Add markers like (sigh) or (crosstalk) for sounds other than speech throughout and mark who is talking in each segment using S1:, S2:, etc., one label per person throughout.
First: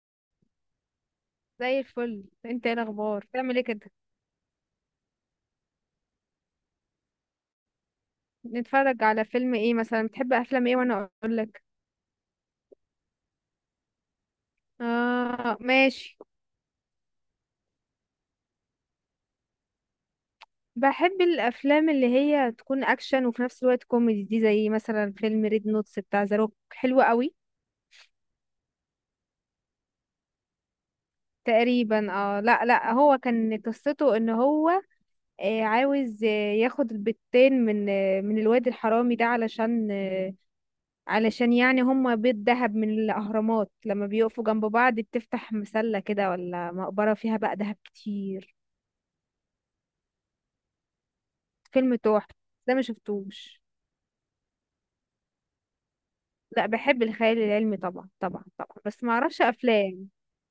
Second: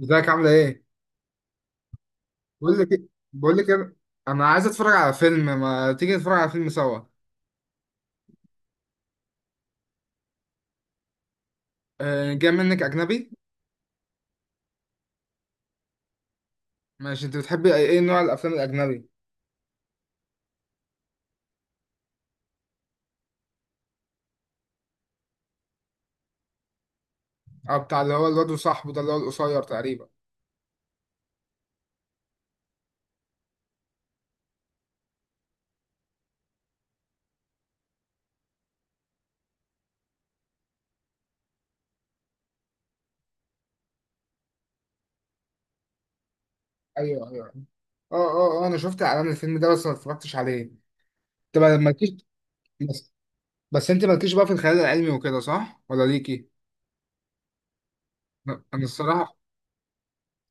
S1: ازيك عاملة ايه؟
S2: زي الفل. انت ايه
S1: بقول لك إيه-
S2: الاخبار؟
S1: بقول
S2: بتعمل ايه
S1: لك
S2: كده؟
S1: إيه، انا عايز اتفرج على فيلم. ما تيجي نتفرج على فيلم سوا؟
S2: نتفرج على فيلم ايه مثلا؟ بتحب افلام ايه وانا اقول لك؟
S1: أه جاي منك اجنبي.
S2: اه، ماشي.
S1: ماشي، انت بتحبي ايه نوع الافلام الاجنبي؟
S2: بحب الافلام اللي هي تكون اكشن وفي نفس الوقت كوميدي، دي زي مثلا فيلم ريد نوتس بتاع ذا روك. حلو قوي.
S1: او بتاع اللي هو الواد وصاحبه ده اللي هو القصير تقريبا؟
S2: تقريبا، اه. لا، لا، هو كان قصته ان هو عاوز ياخد البتين من الواد الحرامي ده، علشان علشان يعني هم بيت دهب من الأهرامات، لما بيقفوا جنب بعض بتفتح مسلة كده ولا مقبرة
S1: ايوه
S2: فيها
S1: ايوه.
S2: بقى دهب
S1: اه
S2: كتير.
S1: اه اه انا شفت اعلان الفيلم ده بس ما اتفرجتش عليه. طب
S2: فيلم
S1: مالكيش.
S2: تحفة. ده ما
S1: بس
S2: شفتوش.
S1: انت مالكيش بقى في الخيال العلمي وكده، صح ولا ليكي؟
S2: لا، بحب الخيال العلمي طبعا طبعا
S1: لا،
S2: طبعا،
S1: انا
S2: بس ما
S1: الصراحة
S2: اعرفش افلام.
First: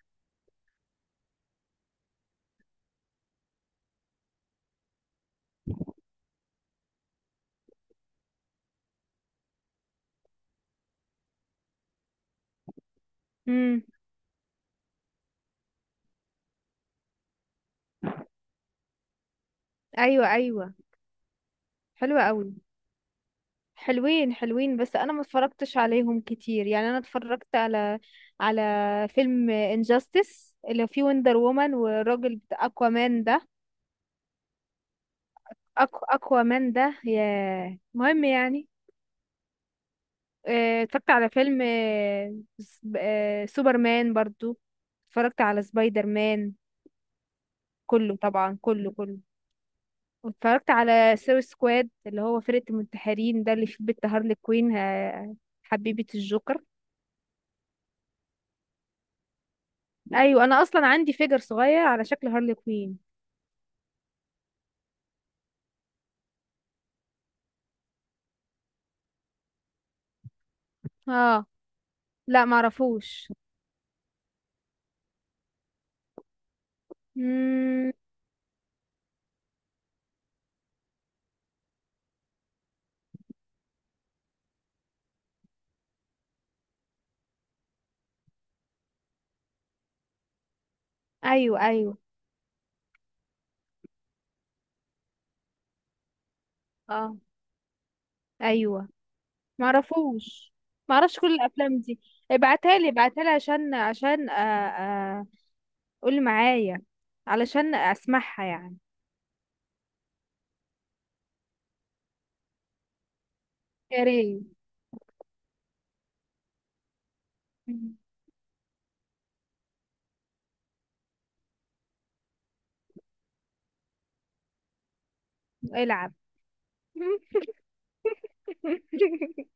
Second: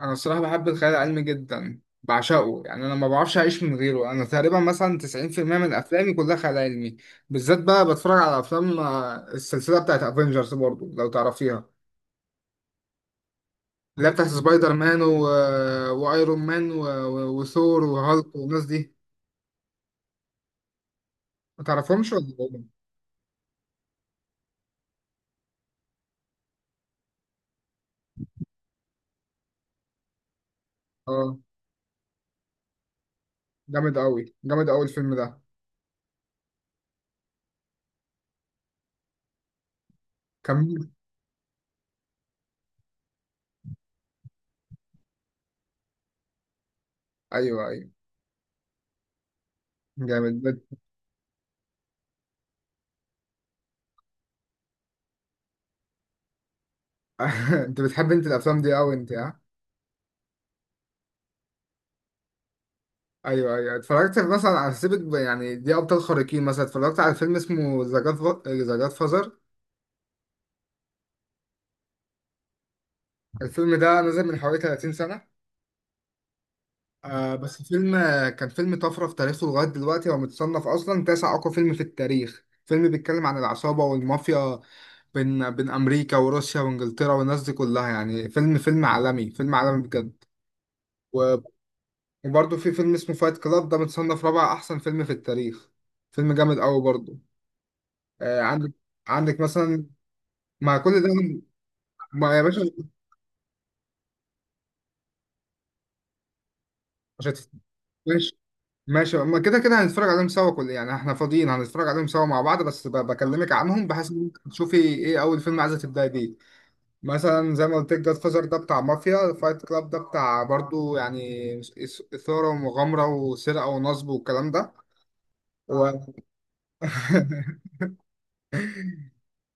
S1: انا الصراحه بحب الخيال العلمي جدا، بعشقه يعني، انا ما بعرفش اعيش من غيره. انا تقريبا مثلا 90% من افلامي كلها خيال علمي. بالذات بقى بتفرج على افلام السلسله بتاعت افنجرز برضو لو تعرفيها،
S2: امم.
S1: اللي هي بتاعت سبايدر مان وايرون مان وثور وهالك والناس دي.
S2: ايوه، ايوه.
S1: ما تعرفهمش
S2: حلوة
S1: ولا
S2: قوي.
S1: إيه؟
S2: حلوين حلوين، بس انا ما اتفرجتش عليهم كتير، يعني انا اتفرجت على على فيلم انجاستس اللي فيه
S1: اه،
S2: وندر وومن والراجل بتاع اكوامان ده.
S1: جامد قوي جامد قوي الفيلم ده.
S2: اكوامان ده ياه، مهم يعني.
S1: كمل.
S2: اتفرجت على فيلم سوبرمان برضو. اتفرجت على سبايدر مان.
S1: ايوه ايوه.
S2: كله طبعا، كله كله.
S1: جامد بت-
S2: واتفرجت على سوي سكواد اللي هو فرقة المنتحرين، ده اللي فيه بنت هارلي كوين حبيبة الجوكر.
S1: (laughs) انت بتحب انت الافلام دي قوي انت ها؟
S2: ايوه، انا اصلا عندي فيجر صغير على شكل هارلي كوين.
S1: ايوه ايوه. اتفرجت مثلا على، سيبك يعني دي ابطال خارقين، مثلا اتفرجت على فيلم اسمه ذا جاد، ذا جاد فازر.
S2: اه، لا معرفوش.
S1: الفيلم ده نزل من حوالي 30 سنه، آه بس
S2: مم،
S1: فيلم، كان فيلم طفره في تاريخه لغايه دلوقتي. هو متصنف اصلا تاسع اقوى فيلم في التاريخ. فيلم بيتكلم عن العصابه والمافيا بين بين امريكا وروسيا وانجلترا والناس دي كلها. يعني فيلم فيلم عالمي، فيلم عالمي بجد. و-
S2: ايوه، ايوه،
S1: وبرضه في فيلم اسمه فايت كلاب، ده متصنف رابع احسن فيلم في التاريخ. فيلم جامد قوي
S2: اه،
S1: برضه. آه، عندك،
S2: ايوه،
S1: عندك مثلا،
S2: معرفوش.
S1: مع كل ده،
S2: معرفش كل الافلام دي.
S1: ما يا باشا.
S2: ابعتها لي، ابعتها لي، عشان قول معايا،
S1: مش هتف-
S2: علشان
S1: ماشي
S2: اسمعها يعني.
S1: ماشي. ما كده كده هنتفرج عليهم سوا، كل يعني احنا فاضيين هنتفرج عليهم سوا مع بعض، بس بكلمك عنهم
S2: يا
S1: بحيث ان انت
S2: ريت.
S1: تشوفي ايه اول فيلم عايزه تبداي بيه. مثلا زي ما قلت لك، جاد فازر ده بتاع مافيا، فايت كلاب ده بتاع برضو يعني اثاره ومغامره وسرقه ونصب والكلام ده و...
S2: العب. (laughs)
S1: (laughs)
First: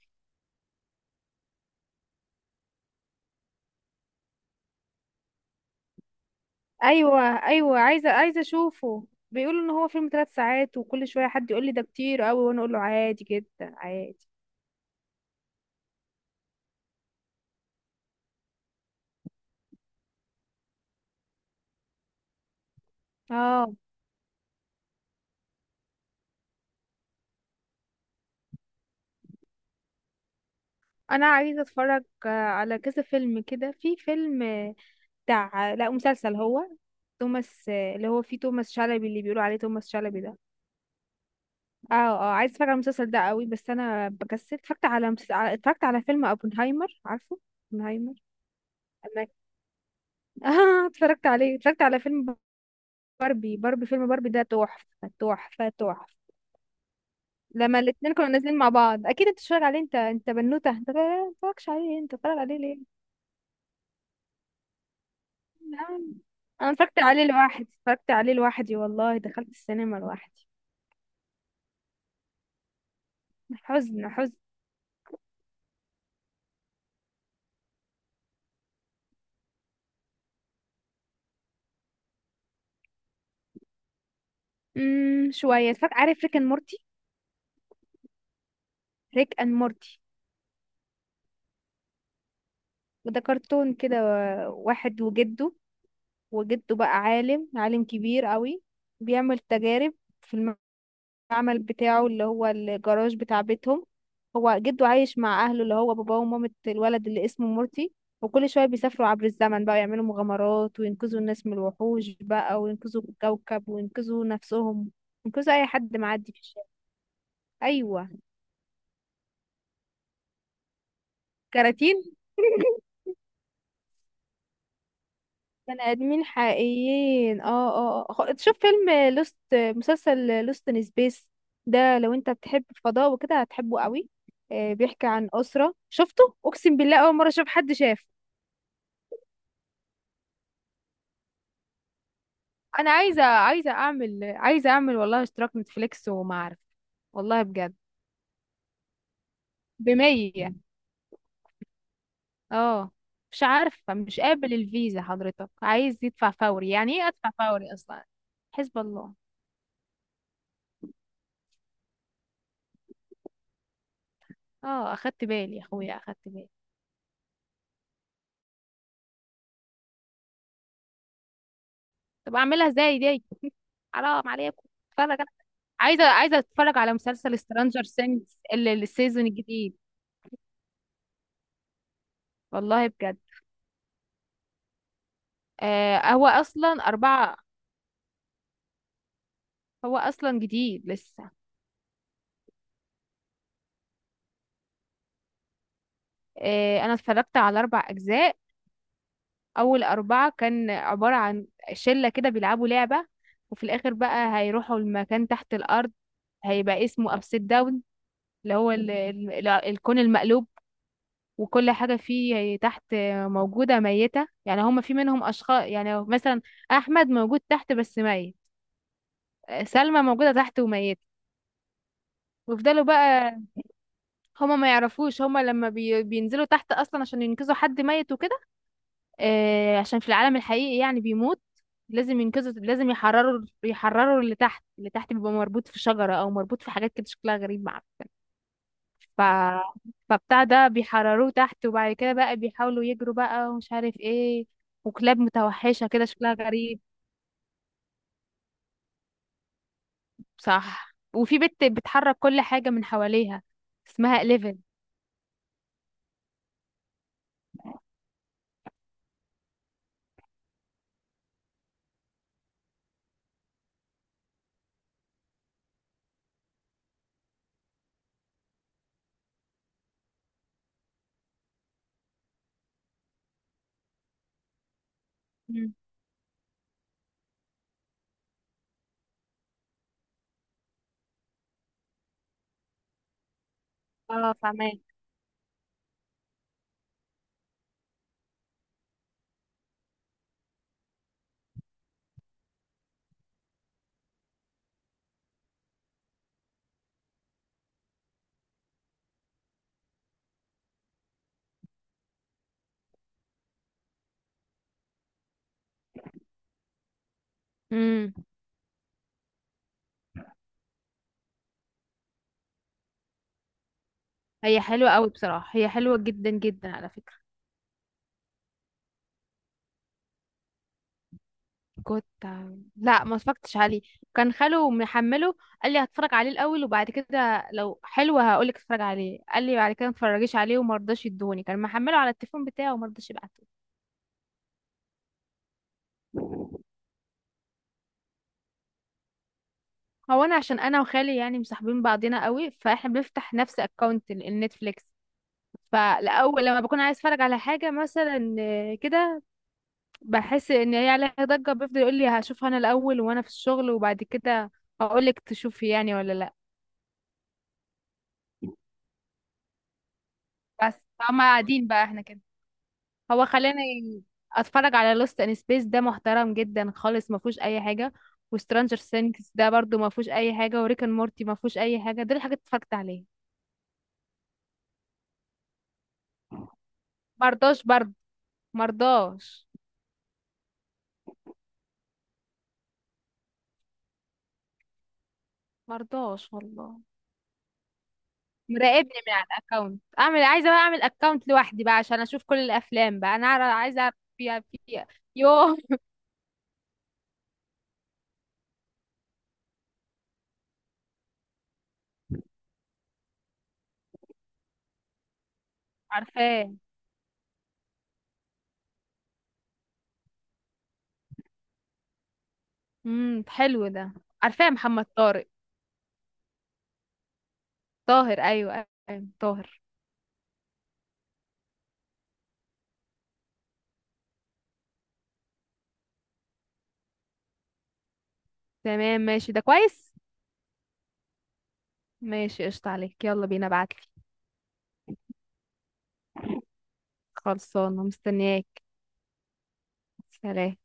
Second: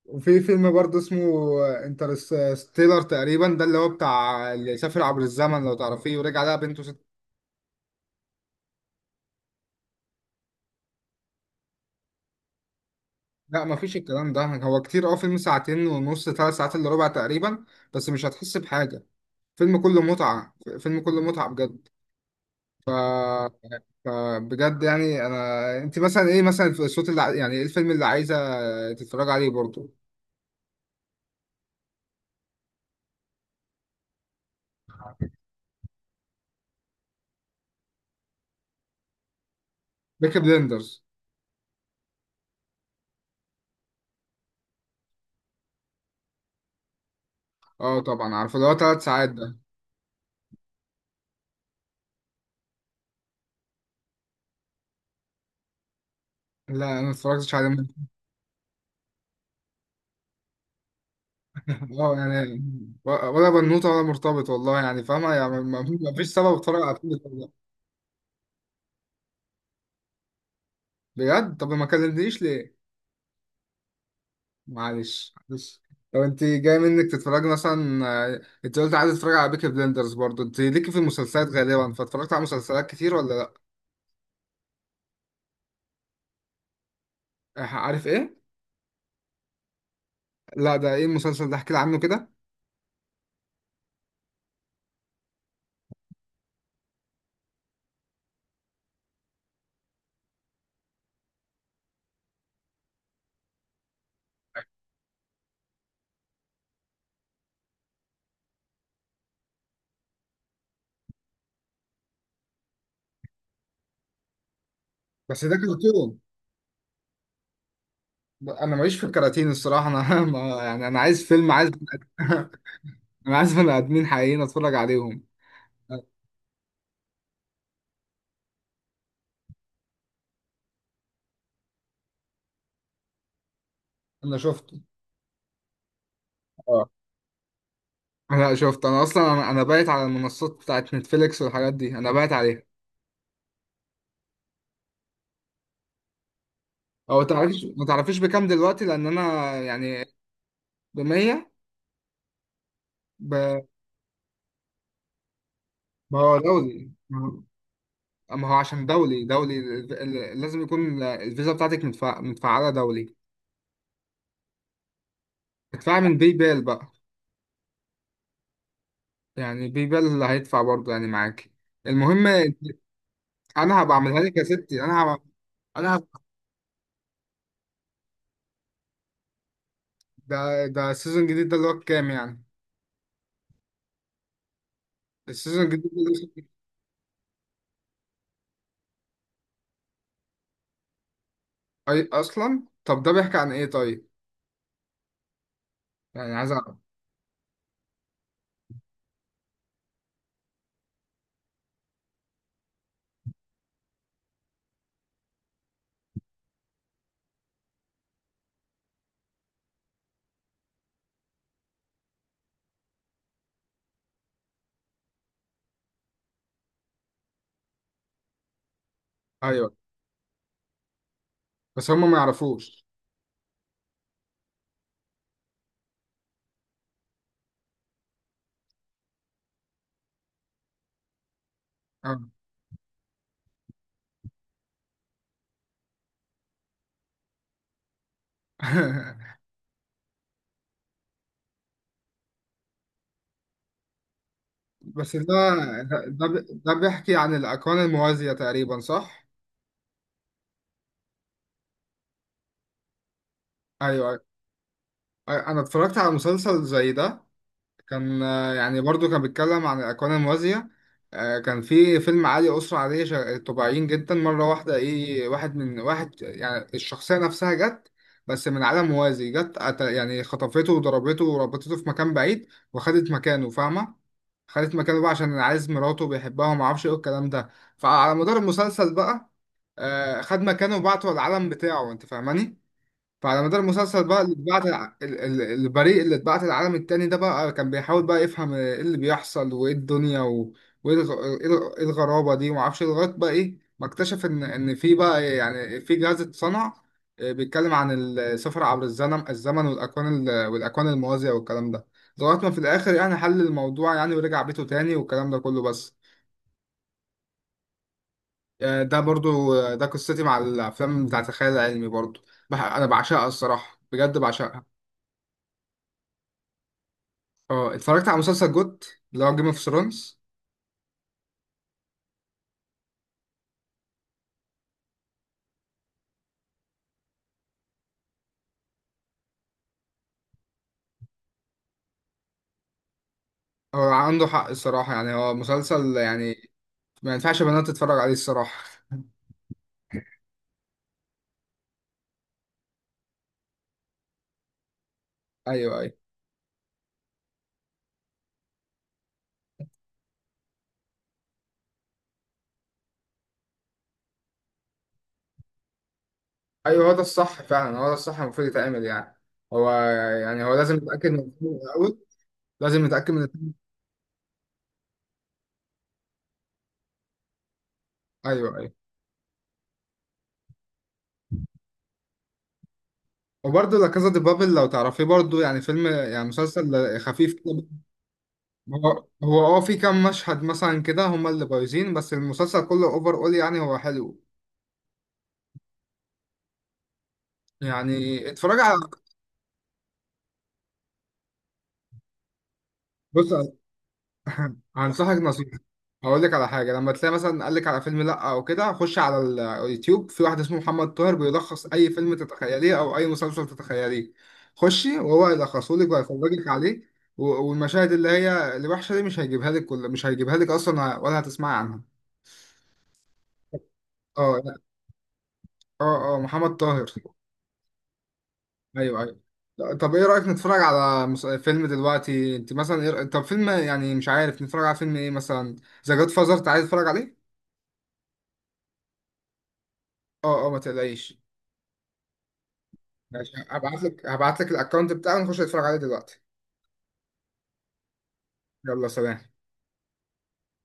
S1: وفي فيلم برضو اسمه انترستيلر تقريبا، ده اللي هو بتاع اللي سافر عبر الزمن لو تعرفيه ورجع لها بنته.
S2: ايوه، ايوه، عايزه عايزه اشوفه. بيقولوا ان هو فيلم 3 ساعات، وكل شويه حد يقول لي ده كتير قوي وانا اقول له عادي
S1: لا
S2: جدا.
S1: مفيش
S2: عادي.
S1: الكلام ده هو كتير. اه فيلم ساعتين ونص، ثلاث ساعات الا ربع تقريبا، بس مش هتحس بحاجة. فيلم كله متعة، فيلم كله متعة بجد.
S2: اه.
S1: فبجد يعني انا، انت مثلا ايه مثلا الصوت يعني ايه الفيلم اللي عايزة تتفرج عليه برضه؟
S2: انا عايزه اتفرج على كذا فيلم كده. في فيلم بتاع، لا مسلسل هو، توماس اللي هو فيه توماس شلبي، اللي بيقولوا عليه توماس شلبي
S1: بيكي
S2: ده.
S1: بليندرز.
S2: اه، اه، عايز اتفرج على المسلسل ده قوي، بس انا بكسل. اتفرجت على اتفرجت على فيلم اوبنهايمر، عارفه؟
S1: اه
S2: اوبنهايمر.
S1: طبعا عارفه، اللي هو ثلاث
S2: أنا-
S1: ساعات ده.
S2: (laughs) اه، اتفرجت عليه، اتفرجت على فيلم باربي. باربي، فيلم باربي ده تحفة تحفة تحفة.
S1: لا انا ما اتفرجتش عليه
S2: لما
S1: من-
S2: الاتنين كانوا نازلين مع بعض، اكيد انت اتفرج عليه. انت بنوتة، انت ما اتفرجش عليه؟
S1: (laughs)
S2: انت
S1: اه
S2: اتفرج عليه
S1: يعني،
S2: ليه؟
S1: ولا بنوته ولا مرتبط والله يعني، فاهمه يعني،
S2: انا
S1: ما فيش سبب
S2: أنا
S1: اتفرج على
S2: اتفرجت
S1: الفيلم
S2: عليه
S1: ده.
S2: لوحدي، اتفرجت عليه لوحدي، والله دخلت السينما لوحدي.
S1: بجد؟ طب ما كلمتنيش ليه.
S2: حزن حزن.
S1: معلش معلش. لو انت جاي منك تتفرجي مثلا، انت قلت عايز تتفرجي على بيكي بلندرز برضو، انت ليكي في المسلسلات غالبا، فاتفرجت على مسلسلات كتير ولا لا؟
S2: شوية اتفرجت. عارف ريك اند مورتي؟
S1: عارف ايه؟
S2: ريك اند مورتي.
S1: لا، ده ايه المسلسل ده؟ احكي لي عنه كده.
S2: وده كرتون كده، واحد وجده. وجده بقى عالم، عالم كبير قوي. بيعمل تجارب في المعمل بتاعه اللي هو الجراج بتاع بيتهم. هو جده عايش مع اهله، اللي هو باباه ومامة الولد اللي اسمه مورتي. وكل شوية بيسافروا عبر الزمن بقى، يعملوا مغامرات وينقذوا الناس من الوحوش بقى، وينقذوا الكوكب وينقذوا نفسهم،
S1: بس
S2: ينقذوا
S1: ده
S2: اي حد
S1: كرتون.
S2: معدي في الشارع. ايوه.
S1: انا ماليش في الكراتين الصراحه انا (laughs) ما يعني انا عايز فيلم،
S2: كراتين. (laughs)
S1: (laughs) انا عايز بني ادمين حقيقيين اتفرج عليهم.
S2: بني
S1: آه،
S2: ادمين حقيقيين، اه. اه، آه. تشوف فيلم مسلسل لوست ان سبيس ده، لو انت بتحب الفضاء وكده هتحبه قوي.
S1: انا شفته.
S2: بيحكي عن اسره. شفته؟ اقسم
S1: اه
S2: بالله اول مره اشوف حد شاف.
S1: انا شفت، انا اصلا انا بايت على المنصات بتاعت نتفليكس والحاجات دي انا بايت عليها.
S2: انا عايزه، عايزه اعمل، عايزه اعمل والله اشتراك نتفليكس، وما اعرف.
S1: او
S2: والله
S1: تعرفيش،
S2: بجد.
S1: ما تعرفيش بكام دلوقتي؟ لان انا يعني
S2: بـ100.
S1: ب 100
S2: اه. مش
S1: ب-
S2: عارفه، مش قابل الفيزا. حضرتك عايز
S1: ما
S2: يدفع
S1: هو
S2: فوري،
S1: دولي.
S2: يعني ايه ادفع
S1: ما
S2: فوري اصلا؟
S1: هو
S2: حسب
S1: عشان
S2: الله.
S1: دولي دولي لازم يكون الفيزا بتاعتك مدفع متفعلة دولي.
S2: اه، اخدت بالي يا اخويا،
S1: ادفع من
S2: اخدت
S1: باي
S2: بالي.
S1: بال بقى، يعني باي بال اللي هيدفع برضه يعني معاك. المهم،
S2: طب اعملها ازاي دي؟
S1: انا هبقى اعملها
S2: حرام
S1: لك يا
S2: عليكم.
S1: ستي، انا
S2: اتفرج.
S1: هبقى انا
S2: عايزه،
S1: هبقى
S2: عايزه اتفرج على مسلسل سترانجر سينجز السيزون الجديد.
S1: ده ده السيزون الجديد ده اللي هو كام يعني؟
S2: والله بجد.
S1: السيزون الجديد ده
S2: هو
S1: لسه-
S2: اصلا 4. هو اصلا جديد لسه.
S1: اصلا طب ده بيحكي عن ايه طيب؟ يعني عايز اعرف.
S2: انا اتفرجت على 4 اجزاء. اول 4 كان عباره عن شله كده بيلعبوا لعبه، وفي الاخر بقى هيروحوا المكان تحت الارض، هيبقى اسمه ابسيد داون، اللي هو الكون المقلوب. وكل حاجة فيه تحت موجودة ميتة، يعني هما في منهم أشخاص يعني مثلا أحمد موجود تحت بس ميت،
S1: ايوه،
S2: سلمى موجودة تحت وميتة.
S1: بس هم ما
S2: ويفضلوا
S1: يعرفوش.
S2: بقى، هما ما يعرفوش. هما لما بينزلوا تحت أصلا عشان ينقذوا حد ميت وكده. عشان في العالم الحقيقي يعني بيموت، لازم
S1: اه
S2: ينقذوا، لازم يحرروا، يحرروا اللي تحت. اللي تحت بيبقى مربوط في شجرة أو مربوط في حاجات كده شكلها غريب، معرفش. ف...
S1: (laughs)
S2: فبتاع ده بيحرروه تحت، وبعد كده بقى بيحاولوا يجروا بقى، ومش عارف ايه،
S1: بس
S2: وكلاب
S1: ده
S2: متوحشة كده
S1: ده
S2: شكلها
S1: ده
S2: غريب.
S1: بيحكي عن الاكوان الموازية تقريبا، صح؟
S2: صح. وفي بنت بتحرك كل حاجة من حواليها،
S1: ايوه أيوه.
S2: اسمها إليفن.
S1: انا اتفرجت على مسلسل زي ده، كان يعني برضو كان بيتكلم عن الاكوان الموازية. كان في فيلم، عالي اسرة عادية طبيعيين جدا، مرة واحدة ايه واحد من واحد يعني الشخصية نفسها جت بس من عالم موازي، يعني خطفته وضربته وربطته في مكان بعيد وخدت مكانه، فاهمة؟ خدت مكانه بقى عشان عايز
S2: مم.
S1: مراته وبيحبها وما اعرفش ايه الكلام ده. فعلى مدار المسلسل بقى، خد مكانه وبعته العالم بتاعه، انت فاهماني. فعلى مدار المسلسل بقى اللي
S2: اه،
S1: اتبعت
S2: فاهمة.
S1: البريء اللي اتبعت العالم التاني ده بقى، كان بيحاول بقى يفهم ايه اللي بيحصل وايه الدنيا وايه الغ- ايه الغ- إيه الغرابة دي ومعرفش إيه، لغاية بقى ايه ما اكتشف ان في بقى يعني في جهاز اتصنع، بيتكلم عن السفر عبر الزمن، والاكوان والاكوان الموازية والكلام ده، لغاية ما في الاخر يعني حل الموضوع يعني ورجع بيته تاني والكلام ده كله. بس
S2: امم.
S1: ده برضو ده قصتي مع الافلام بتاعت الخيال العلمي برضو. انا بعشقها الصراحة، بجد
S2: هي
S1: بعشقها.
S2: حلوة قوي بصراحة، هي حلوة جدا جدا على فكرة.
S1: اه اتفرجت على مسلسل جوت، اللي هو جيم اوف ثرونز.
S2: كنت لا، ما اتفرجتش عليه. كان خاله محمله، قال لي هتفرج عليه الاول وبعد كده لو حلو هقول لك اتفرج عليه. قال لي بعد كده ما تتفرجيش عليه، وما رضاش يدوني. كان محمله على التليفون بتاعه وما رضاش يبعته.
S1: هو عنده حق الصراحة يعني، هو مسلسل يعني ما ينفعش بنات تتفرج عليه الصراحة.
S2: هو انا عشان انا وخالي يعني مصاحبين بعضنا قوي، فاحنا بنفتح نفس اكونت النتفليكس.
S1: (laughs) ايوه ايوه.
S2: فالاول لما بكون عايز اتفرج على حاجه مثلا كده، بحس ان هي عليها ضجه، بيفضل يقول لي هشوفها انا الاول وانا في الشغل، وبعد كده هقول لك تشوفي يعني ولا لا.
S1: ايوه هو ده الصح فعلا، هو ده الصح المفروض يتعمل يعني. هو، يعني هو
S2: بس
S1: لازم يتأكد من
S2: فهم
S1: الفيلم
S2: قاعدين بقى
S1: الأول،
S2: احنا كده.
S1: لازم يتأكد من
S2: هو
S1: الفيلم.
S2: خلاني اتفرج على لوست ان سبيس، ده محترم جدا خالص، ما فيهوش اي حاجه.
S1: ايوه ايوه.
S2: وسترانجر سينكس ده برضو ما فيهوش اي حاجه، وريكن مورتي ما فيهوش اي حاجه. دول الحاجات اللي اتفرجت عليها.
S1: وبرضه لا كازا دي بابل لو تعرفيه برضه، يعني فيلم يعني مسلسل خفيف
S2: مرضاش
S1: كده.
S2: برضو،
S1: هو
S2: مرضاش،
S1: هو اه في كام مشهد مثلا كده هما اللي بايظين، بس المسلسل كله اوفر اول يعني، هو حلو
S2: مرضاش والله،
S1: يعني، اتفرج على،
S2: مراقبني من على الاكونت. اعمل، عايزه بقى اعمل اكونت لوحدي بقى عشان اشوف كل الافلام بقى. انا
S1: بص.
S2: عايزه اعرف فيها، فيها.
S1: هنصحك
S2: يوه.
S1: نصيحة، هقول لك على حاجة. لما تلاقي مثلا قال لك على فيلم لأ أو كده، خش على اليوتيوب في واحد اسمه محمد طاهر، بيلخص أي فيلم تتخيليه أو أي مسلسل تتخيليه. خشي وهو يلخصه لك
S2: (laughs)
S1: ويفرجك
S2: عارفاه.
S1: عليه، والمشاهد اللي هي الوحشة دي مش هيجيبها لك، مش هيجيبها لك أصلا ولا هتسمعي عنها.
S2: حلو ده. عارفاه،
S1: اه.
S2: محمد طارق.
S1: اه محمد طاهر،
S2: طاهر، ايوه،
S1: أيوه
S2: ايوه،
S1: أيوه.
S2: طاهر.
S1: لا، طب إيه رأيك نتفرج على فيلم دلوقتي؟ أنت مثلا إيه طب فيلم يعني، مش عارف نتفرج على فيلم إيه مثلا؟ ذا جاد فازر، أنت عايز تتفرج عليه؟
S2: تمام، ماشي، ده كويس.
S1: اه ما تقلقيش.
S2: ماشي، قشطة عليك، يلا
S1: ماشي،
S2: بينا، ابعتلي.
S1: هبعت لك الاكونت بتاعه، نخش نتفرج عليه دلوقتي.
S2: خلصانه، مستنياك.
S1: يلا سلام.
S2: سلام.